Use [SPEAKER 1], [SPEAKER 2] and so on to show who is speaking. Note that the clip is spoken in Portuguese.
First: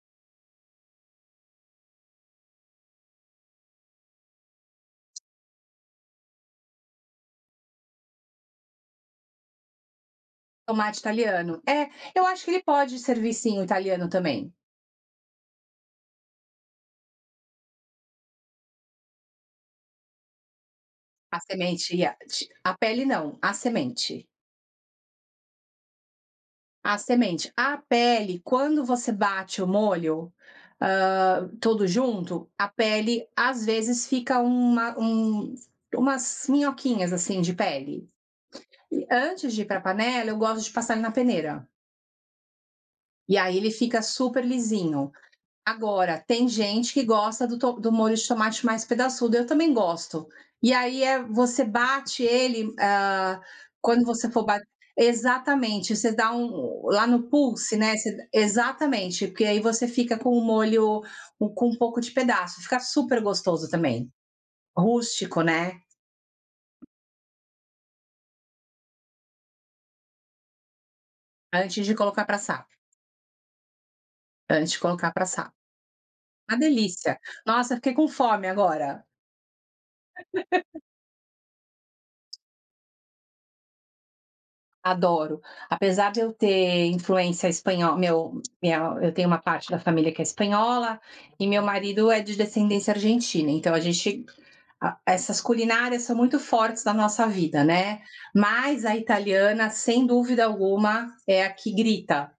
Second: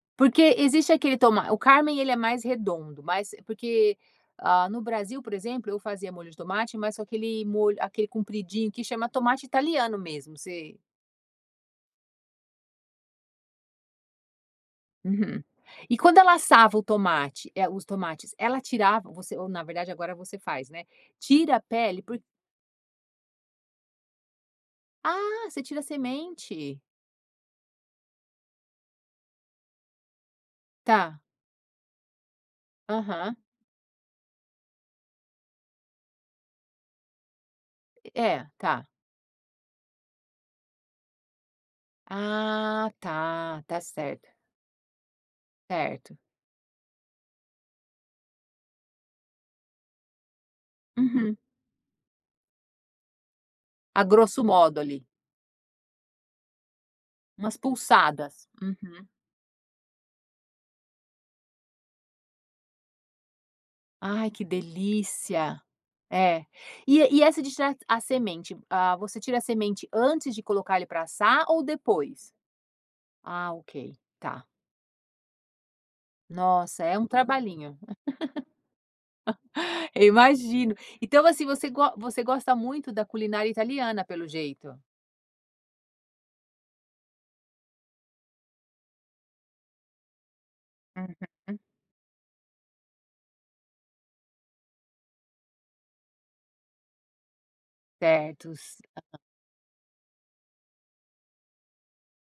[SPEAKER 1] Porque existe aquele toma o carmen ele é mais redondo. Mas porque, ah, no Brasil, por exemplo, eu fazia molho de tomate, mas com aquele molho aquele compridinho que chama tomate italiano mesmo, você
[SPEAKER 2] Tomate italiano. É, eu acho que ele pode servir sim, o italiano também.
[SPEAKER 1] Uhum. E quando ela assava o tomate, eh, os tomates, ela tirava você ou na verdade, agora você faz, né.
[SPEAKER 2] A
[SPEAKER 1] Tira a
[SPEAKER 2] semente
[SPEAKER 1] pele
[SPEAKER 2] ia
[SPEAKER 1] por
[SPEAKER 2] ti a pele não, a semente.
[SPEAKER 1] Ah, você tira a semente.
[SPEAKER 2] A semente. A pele, quando você bate o molho,
[SPEAKER 1] Tá.
[SPEAKER 2] ah, tudo junto, a pele
[SPEAKER 1] Aham.
[SPEAKER 2] às vezes fica uma um umas minhoquinhas, assim, de pele.
[SPEAKER 1] É, tá.
[SPEAKER 2] E antes de ir para panela, eu gosto de passar ele na peneira.
[SPEAKER 1] Ah,
[SPEAKER 2] E aí
[SPEAKER 1] tá.
[SPEAKER 2] ele
[SPEAKER 1] Está
[SPEAKER 2] fica
[SPEAKER 1] certo.
[SPEAKER 2] super lisinho.
[SPEAKER 1] Certo.
[SPEAKER 2] Agora, tem gente que gosta do to do molho de tomate mais pedaçudo, eu também gosto. E aí é
[SPEAKER 1] Uhum.
[SPEAKER 2] você bate ele, ah,
[SPEAKER 1] A
[SPEAKER 2] quando você
[SPEAKER 1] grosso
[SPEAKER 2] for bat
[SPEAKER 1] modo, ali.
[SPEAKER 2] exatamente, você dá um lá no
[SPEAKER 1] Umas
[SPEAKER 2] pulse, né, você d
[SPEAKER 1] pulsadas. Uhum.
[SPEAKER 2] exatamente, porque aí você fica com o molho com um pouco de pedaço, fica super gostoso também.
[SPEAKER 1] Ai, que
[SPEAKER 2] Rústico,
[SPEAKER 1] delícia.
[SPEAKER 2] né.
[SPEAKER 1] É, e e essa de tirar a semente, ah, você tira a semente antes de colocar ele para assar, ou
[SPEAKER 2] Antes de colocar
[SPEAKER 1] depois?
[SPEAKER 2] para assar.
[SPEAKER 1] Ah, ok. Tá.
[SPEAKER 2] Antes de colocar para assar. Uma
[SPEAKER 1] Nossa, é um
[SPEAKER 2] delícia. Nossa,
[SPEAKER 1] trabalhinho.
[SPEAKER 2] fiquei com fome agora.
[SPEAKER 1] Eu imagino. Então assim, você go você gosta muito da culinária italiana, pelo jeito.
[SPEAKER 2] Adoro. Apesar de eu ter influência espanhol meu minha eu tenho uma parte da família que é espanhola e
[SPEAKER 1] Uhum.
[SPEAKER 2] meu marido é de descendência Argentina. Então a gente a essas culinárias são muito fortes na nossa vida, né.
[SPEAKER 1] Certos.
[SPEAKER 2] Mas a
[SPEAKER 1] Aham.
[SPEAKER 2] italiana, sem dúvida alguma é a que grita.